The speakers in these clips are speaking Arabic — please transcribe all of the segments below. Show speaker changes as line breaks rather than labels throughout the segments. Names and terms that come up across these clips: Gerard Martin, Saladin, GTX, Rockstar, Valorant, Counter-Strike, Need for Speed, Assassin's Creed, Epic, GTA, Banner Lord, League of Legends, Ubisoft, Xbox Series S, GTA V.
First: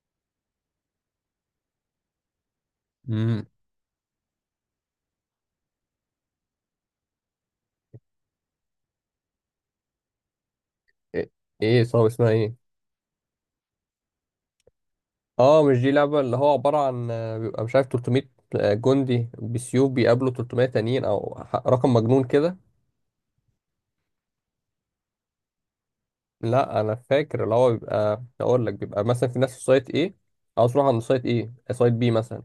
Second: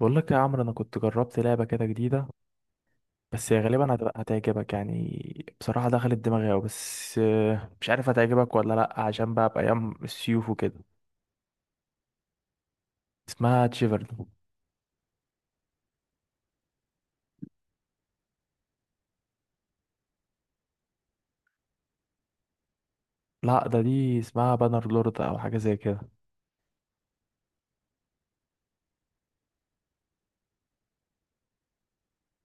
بقول لك يا عمرو، انا كنت جربت لعبه كده جديده،
امم.
بس هي غالبا هتعجبك يعني. بصراحه دخلت دماغي أوي، بس مش عارف هتعجبك ولا لا عشان بقى بايام السيوف وكده.
ايه. إيه، صعب اسمها ايه؟
اسمها تشيفرد.
اه، مش دي لعبة اللي هو عبارة عن بيبقى مش عارف 300 جندي بسيوف بيقابلوا 300 تانيين او رقم مجنون كده.
لا ده دي اسمها بانر لورد او حاجه زي كده.
لا، انا فاكر اللي هو بيبقى اقول لك بيبقى مثلا في ناس في سايت ايه، عاوز يروح عند سايت ايه، سايت بي مثلا،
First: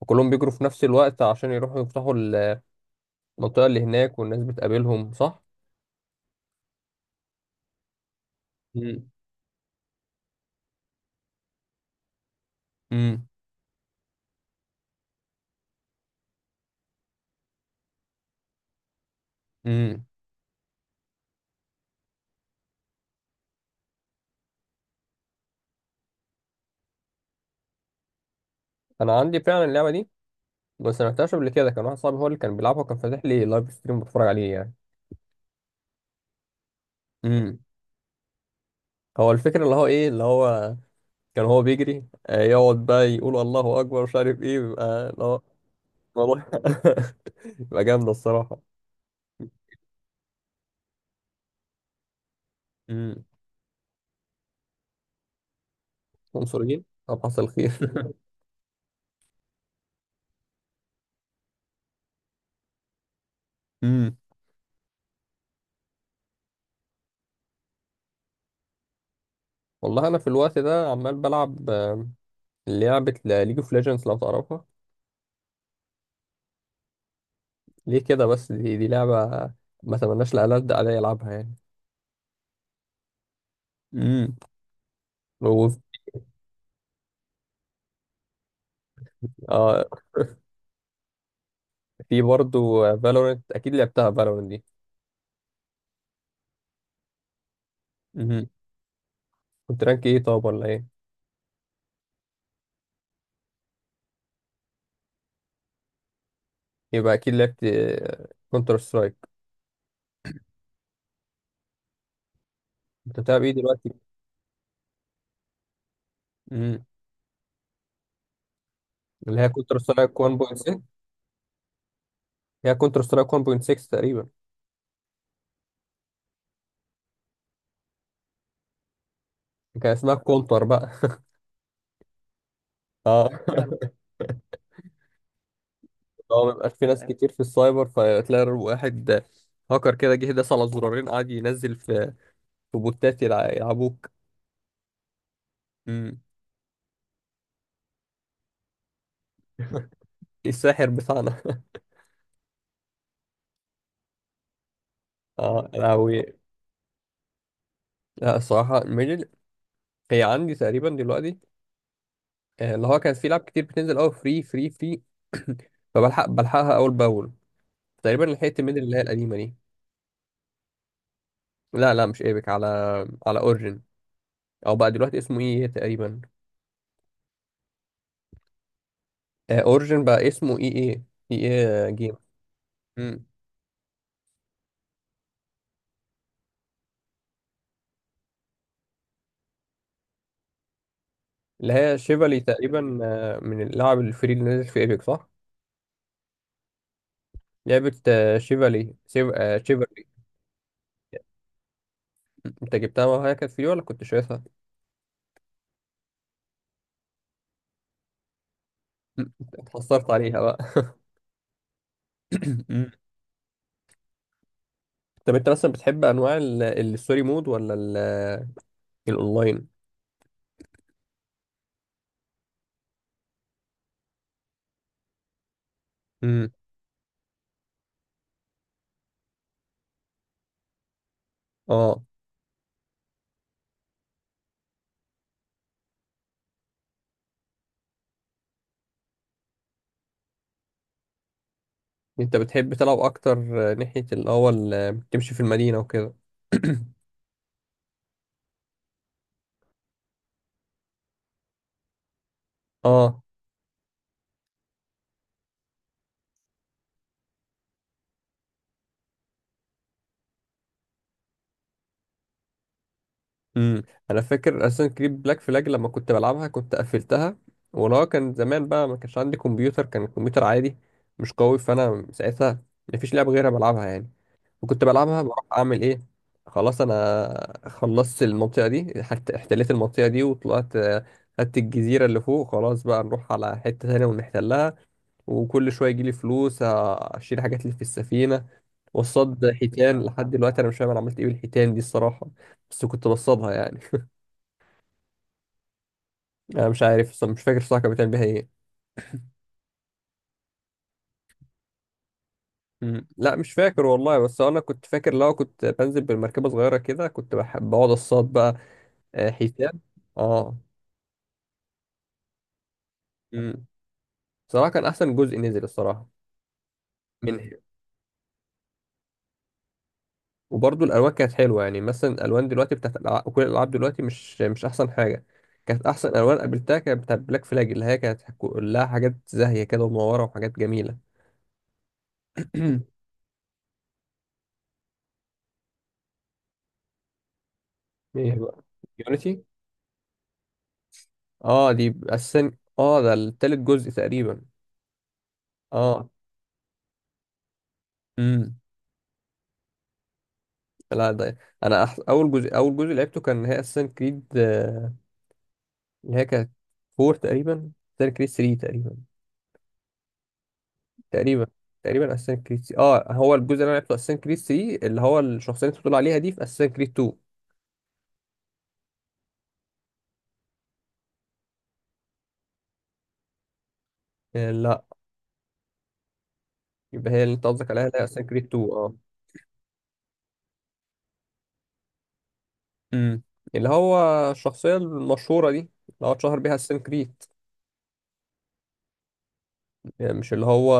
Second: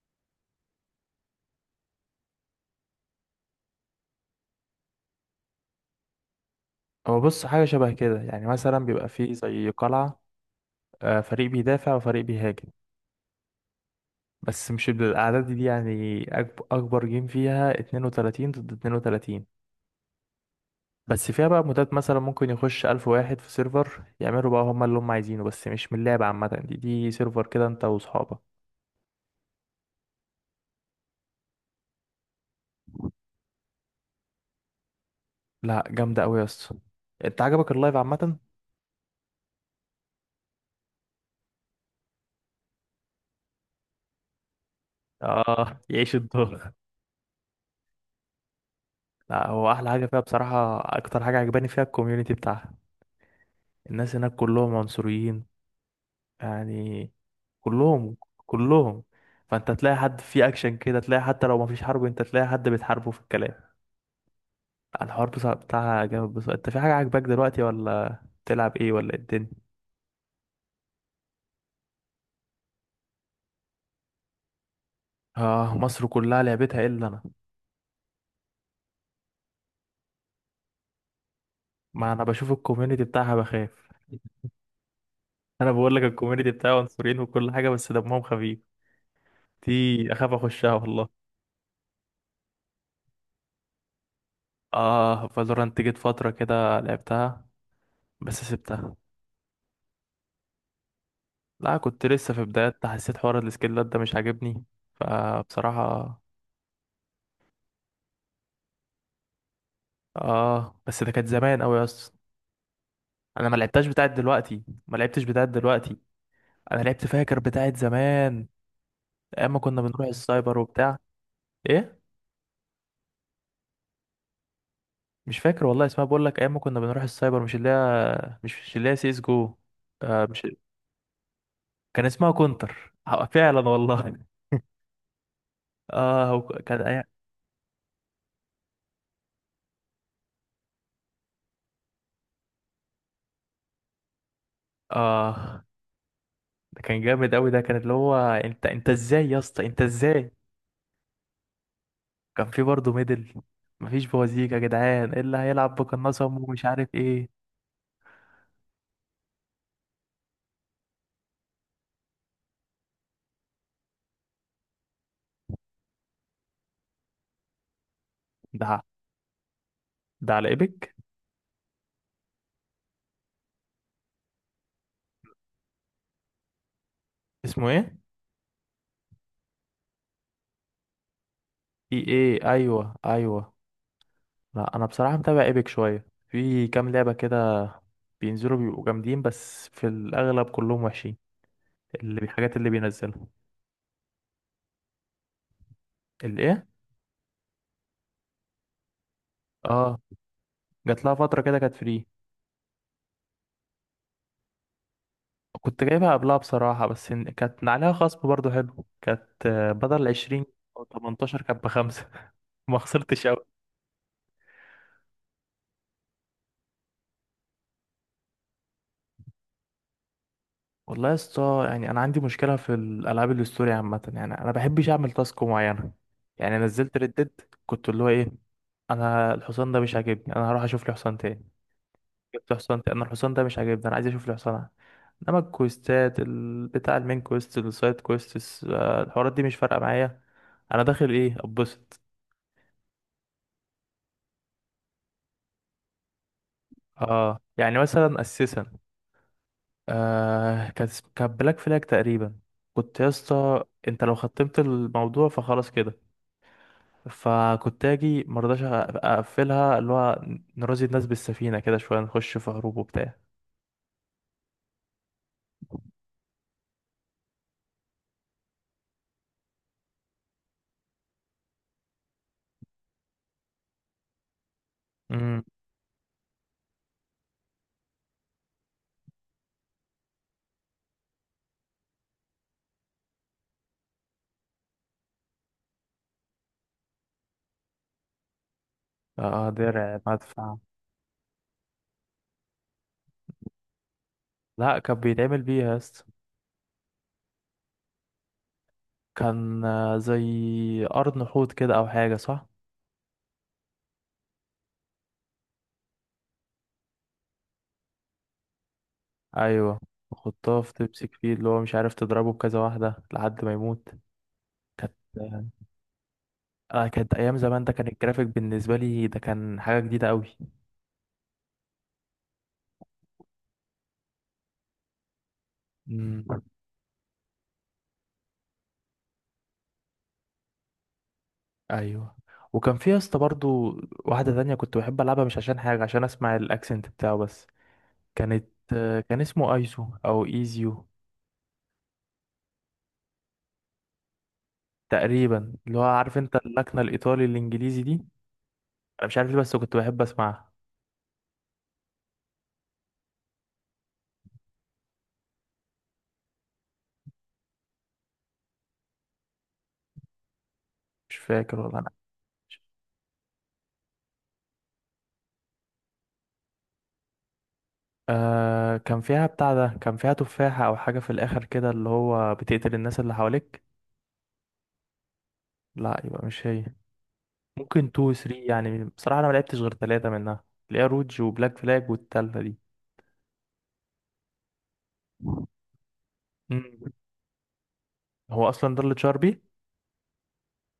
وكلهم بيجروا في نفس الوقت عشان يروحوا يفتحوا المنطقة اللي هناك والناس بتقابلهم، صح.
هو بص، حاجه شبه كده يعني. مثلا بيبقى
امم.
فيه زي قلعه، فريق بيدافع وفريق بيهاجم.
امم.
بس مش بالاعداد دي يعني. اكبر جيم فيها 32 ضد 32،
امم.
بس فيها بقى مودات مثلا ممكن يخش ألف واحد في سيرفر يعملوا بقى هما اللي هما عايزينه، بس مش من اللعبة عامة، دي سيرفر كده انت وصحابك.
انا عندي فعلا اللعبة دي، بس ما لعبتهاش قبل كده. كان واحد صاحبي هو اللي كان بيلعبها وكان فاتح لي لايف ستريم بتفرج عليه.
لا جامدة أوي يا اسطى. انت
يعني
عجبك اللايف عامة؟
هو الفكرة اللي هو ايه اللي هو كان هو بيجري، يقعد بقى يقول الله اكبر، مش عارف ايه بيبقى اللي هو.
اه يعيش
والله.
الدور.
بيبقى جامدة الصراحة.
لا هو أحلى حاجة فيها بصراحة، أكتر حاجة عجباني فيها الكوميونيتي بتاعها.
امم.
الناس هناك كلهم عنصريين،
عنصريين؟
يعني
طب حصل خير.
كلهم كلهم. فانت تلاقي حد فيه أكشن كده، تلاقي حتى لو مفيش حرب انت تلاقي حد بتحاربه في الكلام.
امم.
الحوار بصراحة بتاعها جامد بصراحة. انت في حاجة عاجباك دلوقتي ولا بتلعب ايه ولا ايه الدنيا؟
والله انا في الوقت ده عمال بلعب لعبة ليج اوف ليجندز، لو تعرفها.
اه مصر كلها لعبتها الا انا.
ليه كده بس؟ دي لعبة ما تمناش لألد عليا يلعبها يعني.
ما انا بشوف الكوميونتي بتاعها بخاف.
امم.
انا
وف-
بقول لك الكوميونتي بتاعها عنصريين وكل حاجه، بس دمهم خفيف
آه.
دي. اخاف اخشها والله.
في برضو فالورنت، اكيد لعبتها فالورنت دي.
اه فالورانت جيت فتره كده لعبتها، بس
امم.
سبتها.
كنت رانك ايه طب ولا ايه؟
لا كنت لسه في بدايات. حسيت حوار السكيلات ده مش عاجبني فبصراحه.
يبقى اكيد لعبت كونتر سترايك.
اه بس ده كانت زمان قوي يا اسطى.
انت بتلعب
انا
ايه
ما لعبتهاش
دلوقتي؟
بتاعت دلوقتي، ما لعبتش بتاعت دلوقتي. انا
امم.
لعبت فاكر بتاعت زمان،
اللي هي
ايام ما
كونتر
كنا بنروح
سترايك
السايبر
1.6.
وبتاع. ايه
هي كونتر سترايك 1.6 تقريبا.
مش فاكر والله اسمها. بقول لك ايام ما كنا بنروح السايبر، مش اللي هي، مش اللي هي سي اس جو.
كان اسمها
آه مش،
كونتر بقى.
كان اسمها كونتر
اه.
فعلا والله. اه هو
هو ما بيبقاش
كان
في
أي...
ناس كتير في السايبر، فتلاقي واحد هاكر كده جه داس على زرارين قعد ينزل في بوتات يلعبوك.
اه
امم.
ده كان جامد قوي. ده كان اللي هو انت ازاي يا اسطى، انت ازاي؟
الساحر بتاعنا.
كان في برضه ميدل. مفيش بوازيك يا جدعان، إيه اللي
اه
هيلعب
لهوي.
بقناصه ومش عارف ايه.
لا الصراحة، ميدل هي عندي تقريبا دلوقتي. اللي هو كان في لعب كتير بتنزل قوي، فري فري فري. فبلحق بلحقها اول باول. تقريبا لحقت ميدل
ده
اللي هي القديمة دي.
ده على ايبك.
لا لا، مش ايبك. على اورجن، او بقى دلوقتي اسمه اي اي تقريبا.
اسمه ايه؟
اورجن بقى اسمه اي اي. اي. اي
اي
جيم.
ايه، ايوه
مم.
ايوه. لا انا بصراحه متابع ايبك شويه، في كام لعبه كده بينزلوا بيبقوا جامدين، بس في الاغلب كلهم وحشين.
اللي هي
اللي
شيفالي
الحاجات اللي
تقريبا،
بينزلها،
من اللاعب الفري اللي نزل في ايبك، صح.
الايه؟
لعبة آه، شيفالي شيف... آه،
اه،
شيفالي.
جات لها فتره كده كانت فري.
مم. انت جبتها وهي كانت فري ولا كنت شايفها؟
كنت جايبها قبلها بصراحه، بس كانت عليها خصم برضو حلو. كانت
مم.
بدل
اتحصرت عليها
20
بقى.
او 18، كانت بخمسه. ما
مم.
خسرتش قوي.
طب انت مثلا بتحب انواع الستوري مود ولا الاونلاين؟
والله يا اسطى، يعني انا عندي مشكله في الالعاب الاستوري عامه. يعني انا بحبش اعمل تاسك معينه.
مم.
يعني نزلت ردد، كنت اللي هو ايه، انا الحصان ده مش عاجبني، انا هروح اشوف لي حصان تاني.
اه.
جبت حصان تاني. انا الحصان ده مش عاجبني، انا عايز اشوف الحصان. انما الكويستات بتاع المين كويست، السايد كويست، الحوارات دي مش فارقه معايا. انا داخل ايه، اتبسط.
انت بتحب تلعب اكتر، ناحية الاول، تمشي في المدينة وكده.
اه يعني مثلا اساسا، آه كانت كانت بلاك فلاج تقريبا. كنت يا
اه.
اسطى، انت لو ختمت الموضوع فخلاص كده. فكنت اجي مرضاش اقفلها اللي هو، نرازي الناس بالسفينه كده شويه، نخش في هروب وبتاع.
امم. انا فاكر اساسا كريد بلاك فلاج لما كنت بلعبها كنت قفلتها. ولو كان زمان بقى، ما كانش عندي كمبيوتر، كان الكمبيوتر عادي مش قوي، فانا ساعتها ما فيش لعبه غيرها بلعبها يعني. وكنت بلعبها
امم،
بروح اعمل ايه. خلاص، انا خلصت المنطقه دي، حتى احتليت المنطقه دي وطلعت، خدت الجزيره اللي فوق. خلاص بقى نروح على حته تانية ونحتلها. وكل شويه يجيلي فلوس، اشيل حاجات اللي في السفينه، وصاد
اه درع
حيتان. لحد
مدفع.
دلوقتي انا مش فاهم انا عملت ايه بالحيتان دي الصراحه، بس كنت بصطادها يعني.
لا كان بيتعمل بيها يا اسطى.
انا مش عارف اصلا، مش فاكر الصراحه كان بتعمل بيها ايه.
كان زي قرن حوت كده او حاجه، صح؟
مم. لا مش فاكر والله، بس انا كنت فاكر لو كنت بنزل بالمركبه صغيره كده كنت بحب اقعد اصطاد بقى حيتان.
ايوه،
اه.
وحطها في تمسك فيه اللي هو مش عارف، تضربه بكذا واحده لحد ما
مم.
يموت.
صراحه كان
كانت،
احسن جزء نزل الصراحه
آه كانت ايام
منه.
زمان. ده كان الجرافيك بالنسبه لي ده كان حاجه جديده قوي.
وبرضه الالوان كانت حلوه. يعني مثلا الالوان دلوقتي بتاعت كل الالعاب دلوقتي مش احسن حاجه. كانت احسن
امم،
الوان قابلتها كانت بتاعت بلاك فلاج، اللي هي كانت كلها حاجات زاهيه كده ومنوره وحاجات جميله.
ايوه. وكان في يا اسطى برضو واحده تانية كنت بحب العبها، مش عشان حاجه، عشان اسمع الاكسنت بتاعه بس.
ايه
كانت
بقى؟
آه، كان
يونيتي.
اسمه ايزو او ايزيو
اه، دي اساسا. اه ده التالت جزء تقريبا.
تقريبا. اللي هو
اه.
عارف انت اللكنه الايطالي الانجليزي دي.
امم.
انا مش عارف ليه بس كنت بحب اسمعها.
لا، ده انا اول جزء لعبته كان هي اساسا كريد، اللي هي كانت 4 تقريبا. اساسا كريد 3
مش
تقريبا
فاكر والله انا.
تقريبا اساسا كريد 3. اه هو الجزء اللي انا لعبته اساسا كريد 3، اللي هو الشخصيه اللي انت بتقول عليها دي في اساسا كريد 2.
آه كان فيها بتاع، ده كان فيها تفاحة أو حاجة في الآخر كده اللي هو بتقتل الناس اللي حواليك.
آه لا،
لا يبقى مش هي.
يبقى هي اللي انت قصدك عليها
ممكن
اللي هي
تو
اساسا
ثري
كريد 2،
يعني.
اه.
بصراحة أنا ملعبتش غير تلاتة منها، اللي هي روج وبلاك فلاج والتالتة دي.
امم. اللي هو الشخصيه المشهوره دي اللي هو اتشهر بيها اساسا
مم.
كريد،
هو أصلا ده اللي اتشهر بيه.
يعني مش اللي هو،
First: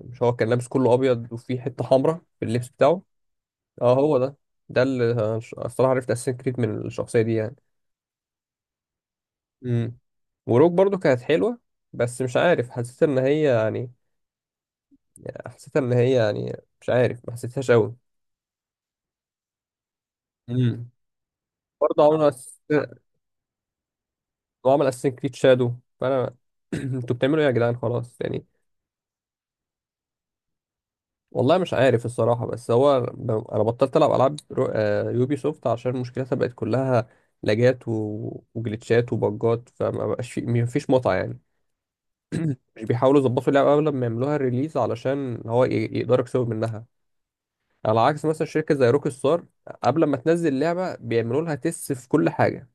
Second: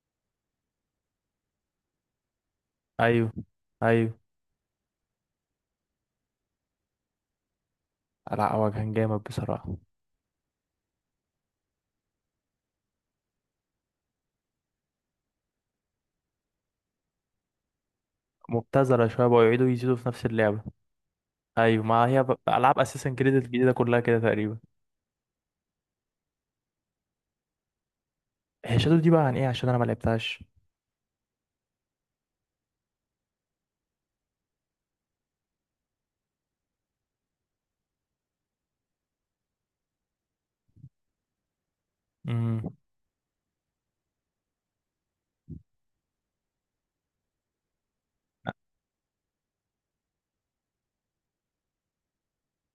مش هو كان لابس كله ابيض وفيه حته حمراء في اللبس بتاعه.
أيوه
اه، هو
أيوه.
ده. ده اللي أنا الصراحه عرفت اساسن كريد من الشخصيه دي يعني.
لا هو كان جامد بصراحة.
امم. وروك برضو كانت حلوه، بس مش عارف حسيت ان هي يعني، حسيت ان هي يعني مش عارف، ما حسيتهاش قوي.
مبتذلة شوية، بقوا يعيدوا يزيدوا في نفس اللعبة.
امم.
أيوه
برضه
ما هي،
عملوا
ألعاب أساسا كريد الجديدة كلها كده تقريبا.
وعمل اساسن كريد شادو، فانا انتوا بتعملوا ايه يا جدعان؟ خلاص يعني.
هي شادو دي بقى عن إيه؟ عشان أنا ملعبتهاش.
والله مش عارف الصراحة، بس هو أنا بطلت ألعب ألعاب رو... آه، يوبي سوفت، عشان مشكلتها بقت كلها لاجات وجلitchات وبجات، فما بقاش في، مفيش متعة يعني.
مم.
مش بيحاولوا يظبطوا اللعبة قبل ما يعملوها الريليز، علشان هو يقدروا يكسبوا منها. على عكس مثلا شركة زي روك ستار، قبل ما تنزل لعبة بيعملوا لها تيست في كل حاجة،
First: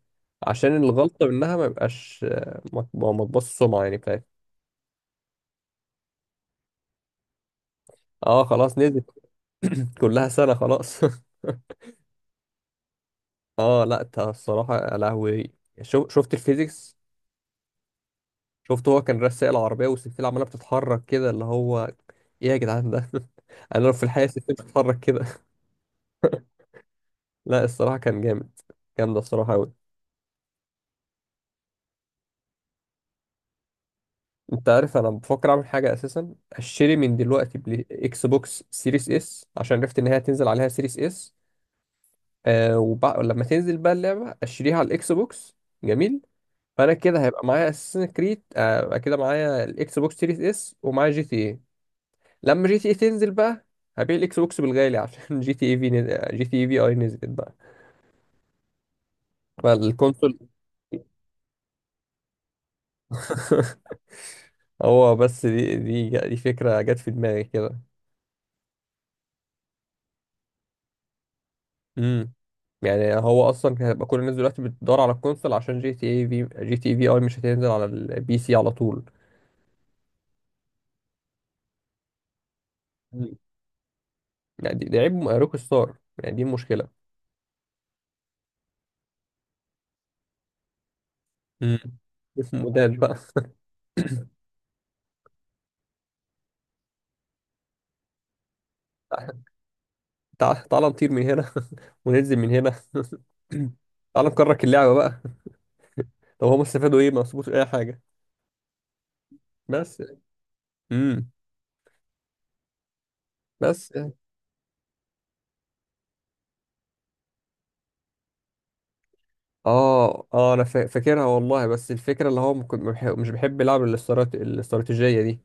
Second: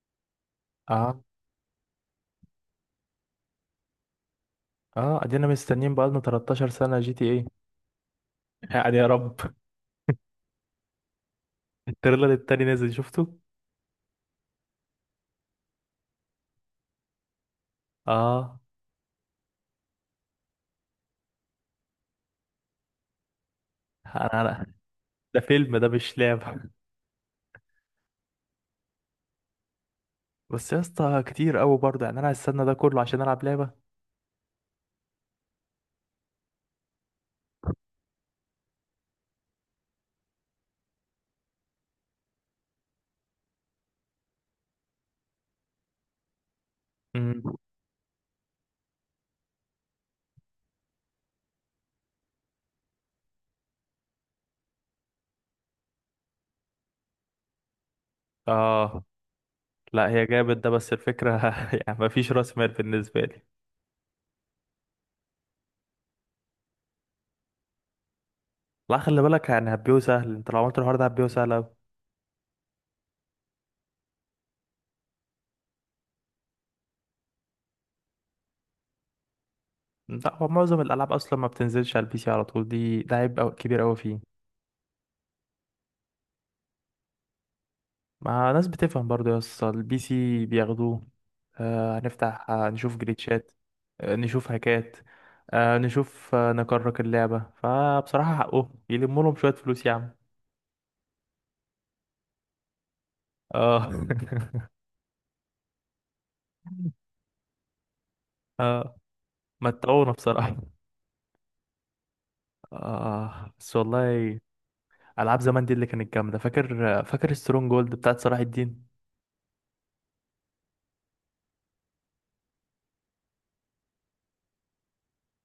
عشان
اه
الغلطة منها ما يبقاش، ما تبص السمعة يعني بتاعتها.
اه، ادينا مستنيين بقالنا 13 سنة جي تي إيه.
اه. خلاص
يعني
نزلت.
يا رب.
كلها سنة خلاص.
التريلر التاني نازل، شفته؟
اه، لا انت الصراحه، يا لهوي شو شفت الفيزيكس؟
اه،
شفت هو كان رسائل العربيه والسلسله عماله بتتحرك كده اللي هو، ايه يا جدعان ده؟ انا لو في الحقيقه السلسله
انا
بتتحرك كده!
ده فيلم، ده مش لعبة.
لا الصراحه كان جامد. جامد الصراحه قوي.
بس يا اسطى كتير قوي برضه يعني. انا هستنى ده كله عشان العب لعبة؟
انت عارف انا بفكر اعمل حاجه، اساسا اشتري من دلوقتي اكس بوكس سيريس اس، عشان عرفت ان هي هتنزل عليها سيريس اس. لما تنزل بقى اللعبه اشتريها على الاكس بوكس. جميل. فانا كده هيبقى
امم،
معايا اساسن كريد، كده معايا الاكس بوكس سيريس اس ومعايا جي تي. لما جي تي اي تنزل بقى، هبيع الاكس بوكس بالغالي عشان جي تي اي في نزل، جي تي اي في اي نزلت بقى
اه. لا هي
فالكونسول.
جامد ده، بس الفكرة يعني مفيش راس مال بالنسبة لي.
هو بس دي فكرة جت في دماغي كده.
لا خلي بالك، يعني هبيو سهل. انت لو عملت الحوار ده هبيو سهل أوي.
امم. يعني هو اصلا كان هيبقى كل الناس دلوقتي بتدور على الكونسول، عشان جي تي اي في، جي تي اي في اي مش هتنزل على البي سي على طول.
لا هو معظم الالعاب اصلا ما بتنزلش على البي سي على طول. ده
مم.
عيب كبير قوي فيه.
يعني دي عيب روك ستار. يعني دي مشكلة.
ما ناس بتفهم برضه يا اسطى، البي سي بياخدوه.
امم.
هنفتح،
اسم مودات
نشوف
بقى.
جليتشات، نشوف هكات، آه، نشوف آه، نكرك اللعبة. فبصراحة حقه يلموا لهم شوية فلوس يا عم.
تعال نطير من هنا. وننزل من هنا.
اه.
تعال نكرك اللعبة بقى. طب هم استفادوا ايه؟ ما استفادوش اي حاجة.
اه
بس.
متعونا بصراحة.
امم.
اه بس
بس يعني.
والله، ألعاب زمان دي اللي كانت جامدة. فاكر فاكر سترونج جولد بتاعت صلاح الدين؟
اه اه، انا فاكرها والله، بس الفكره اللي هو ممكن- ما بح- مش بحب العب الاستراتيجيه دي.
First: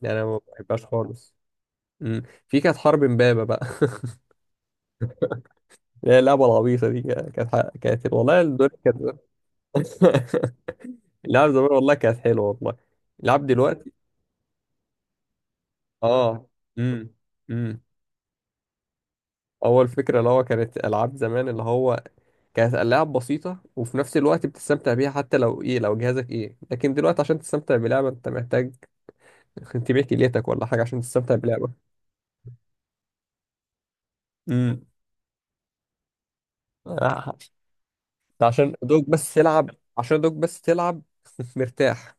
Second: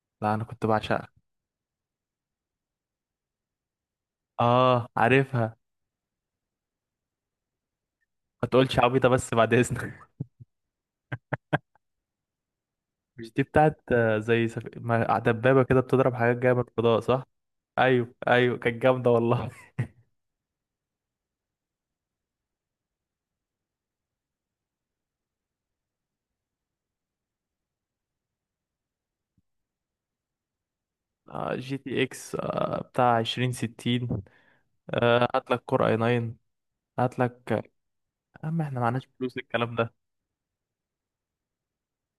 يعني انا
لا
ما
أنا كنت
بحبهاش
بعشقها.
خالص. امم. في كانت حرب امبابه بقى.
اه عارفها.
اللي هي اللعبه العبيطه دي كانت، والله
ما
الدنيا
تقولش عبيطة
كانت.
بس بعد إذنك.
اللعب زمان والله كانت حلوه، والله.
مش دي
اللعب
بتاعت
دلوقتي.
آه، زي سف... ما- دبابة كده بتضرب حاجات
اه.
جاية من الفضاء،
امم.
صح؟
امم.
أيوه أيوه كانت جامدة والله.
اول فكره اللي هو كانت العاب زمان، اللي هو كانت ألعاب بسيطة وفي نفس الوقت بتستمتع بيها حتى لو إيه، لو جهازك إيه. لكن دلوقتي عشان تستمتع بلعبة أنت محتاج تبيع كليتك ولا حاجة عشان تستمتع بلعبة.
جي تي اكس بتاع عشرين ستين،
امم.
هات لك كور اي ناين، هات
آه.
لك يا عم،
عشان
احنا معناش
دوك بس
فلوس
تلعب.
الكلام ده.
عشان دوك بس تلعب. مرتاح.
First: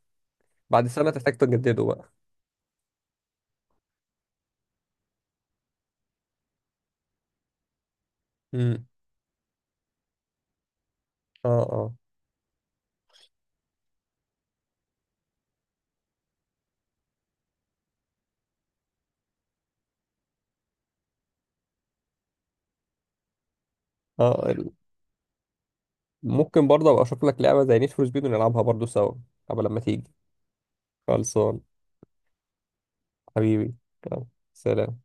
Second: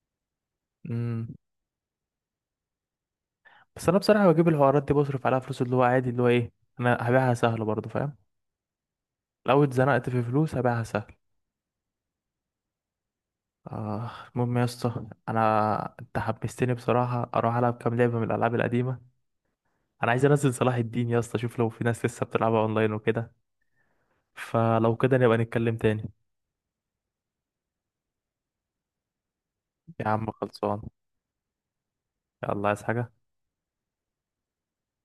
بعد سنة
مم.
تحتاج تجدده بقى.
بس انا بصراحة بجيب الحوارات دي، بصرف عليها فلوس اللي هو عادي، اللي هو ايه، انا هبيعها سهل برضه، فاهم؟
امم.
لو اتزنقت في فلوس هبيعها سهل.
اه اه.
آه المهم يا اسطى، انا انت حمستني بصراحة اروح العب كام لعبة من الالعاب القديمة. انا عايز انزل صلاح الدين يا اسطى اشوف لو في ناس لسه بتلعبها اونلاين وكده.
اه
فلو كده نبقى نتكلم تاني.
ممكن برضه ابقى اشوف لك لعبة زي نيد فور سبيد ونلعبها برضه سوا قبل لما تيجي.
يا عم خلصان.
خلصان.
يلا عايز حاجة؟
حبيبي. يلا. سلام.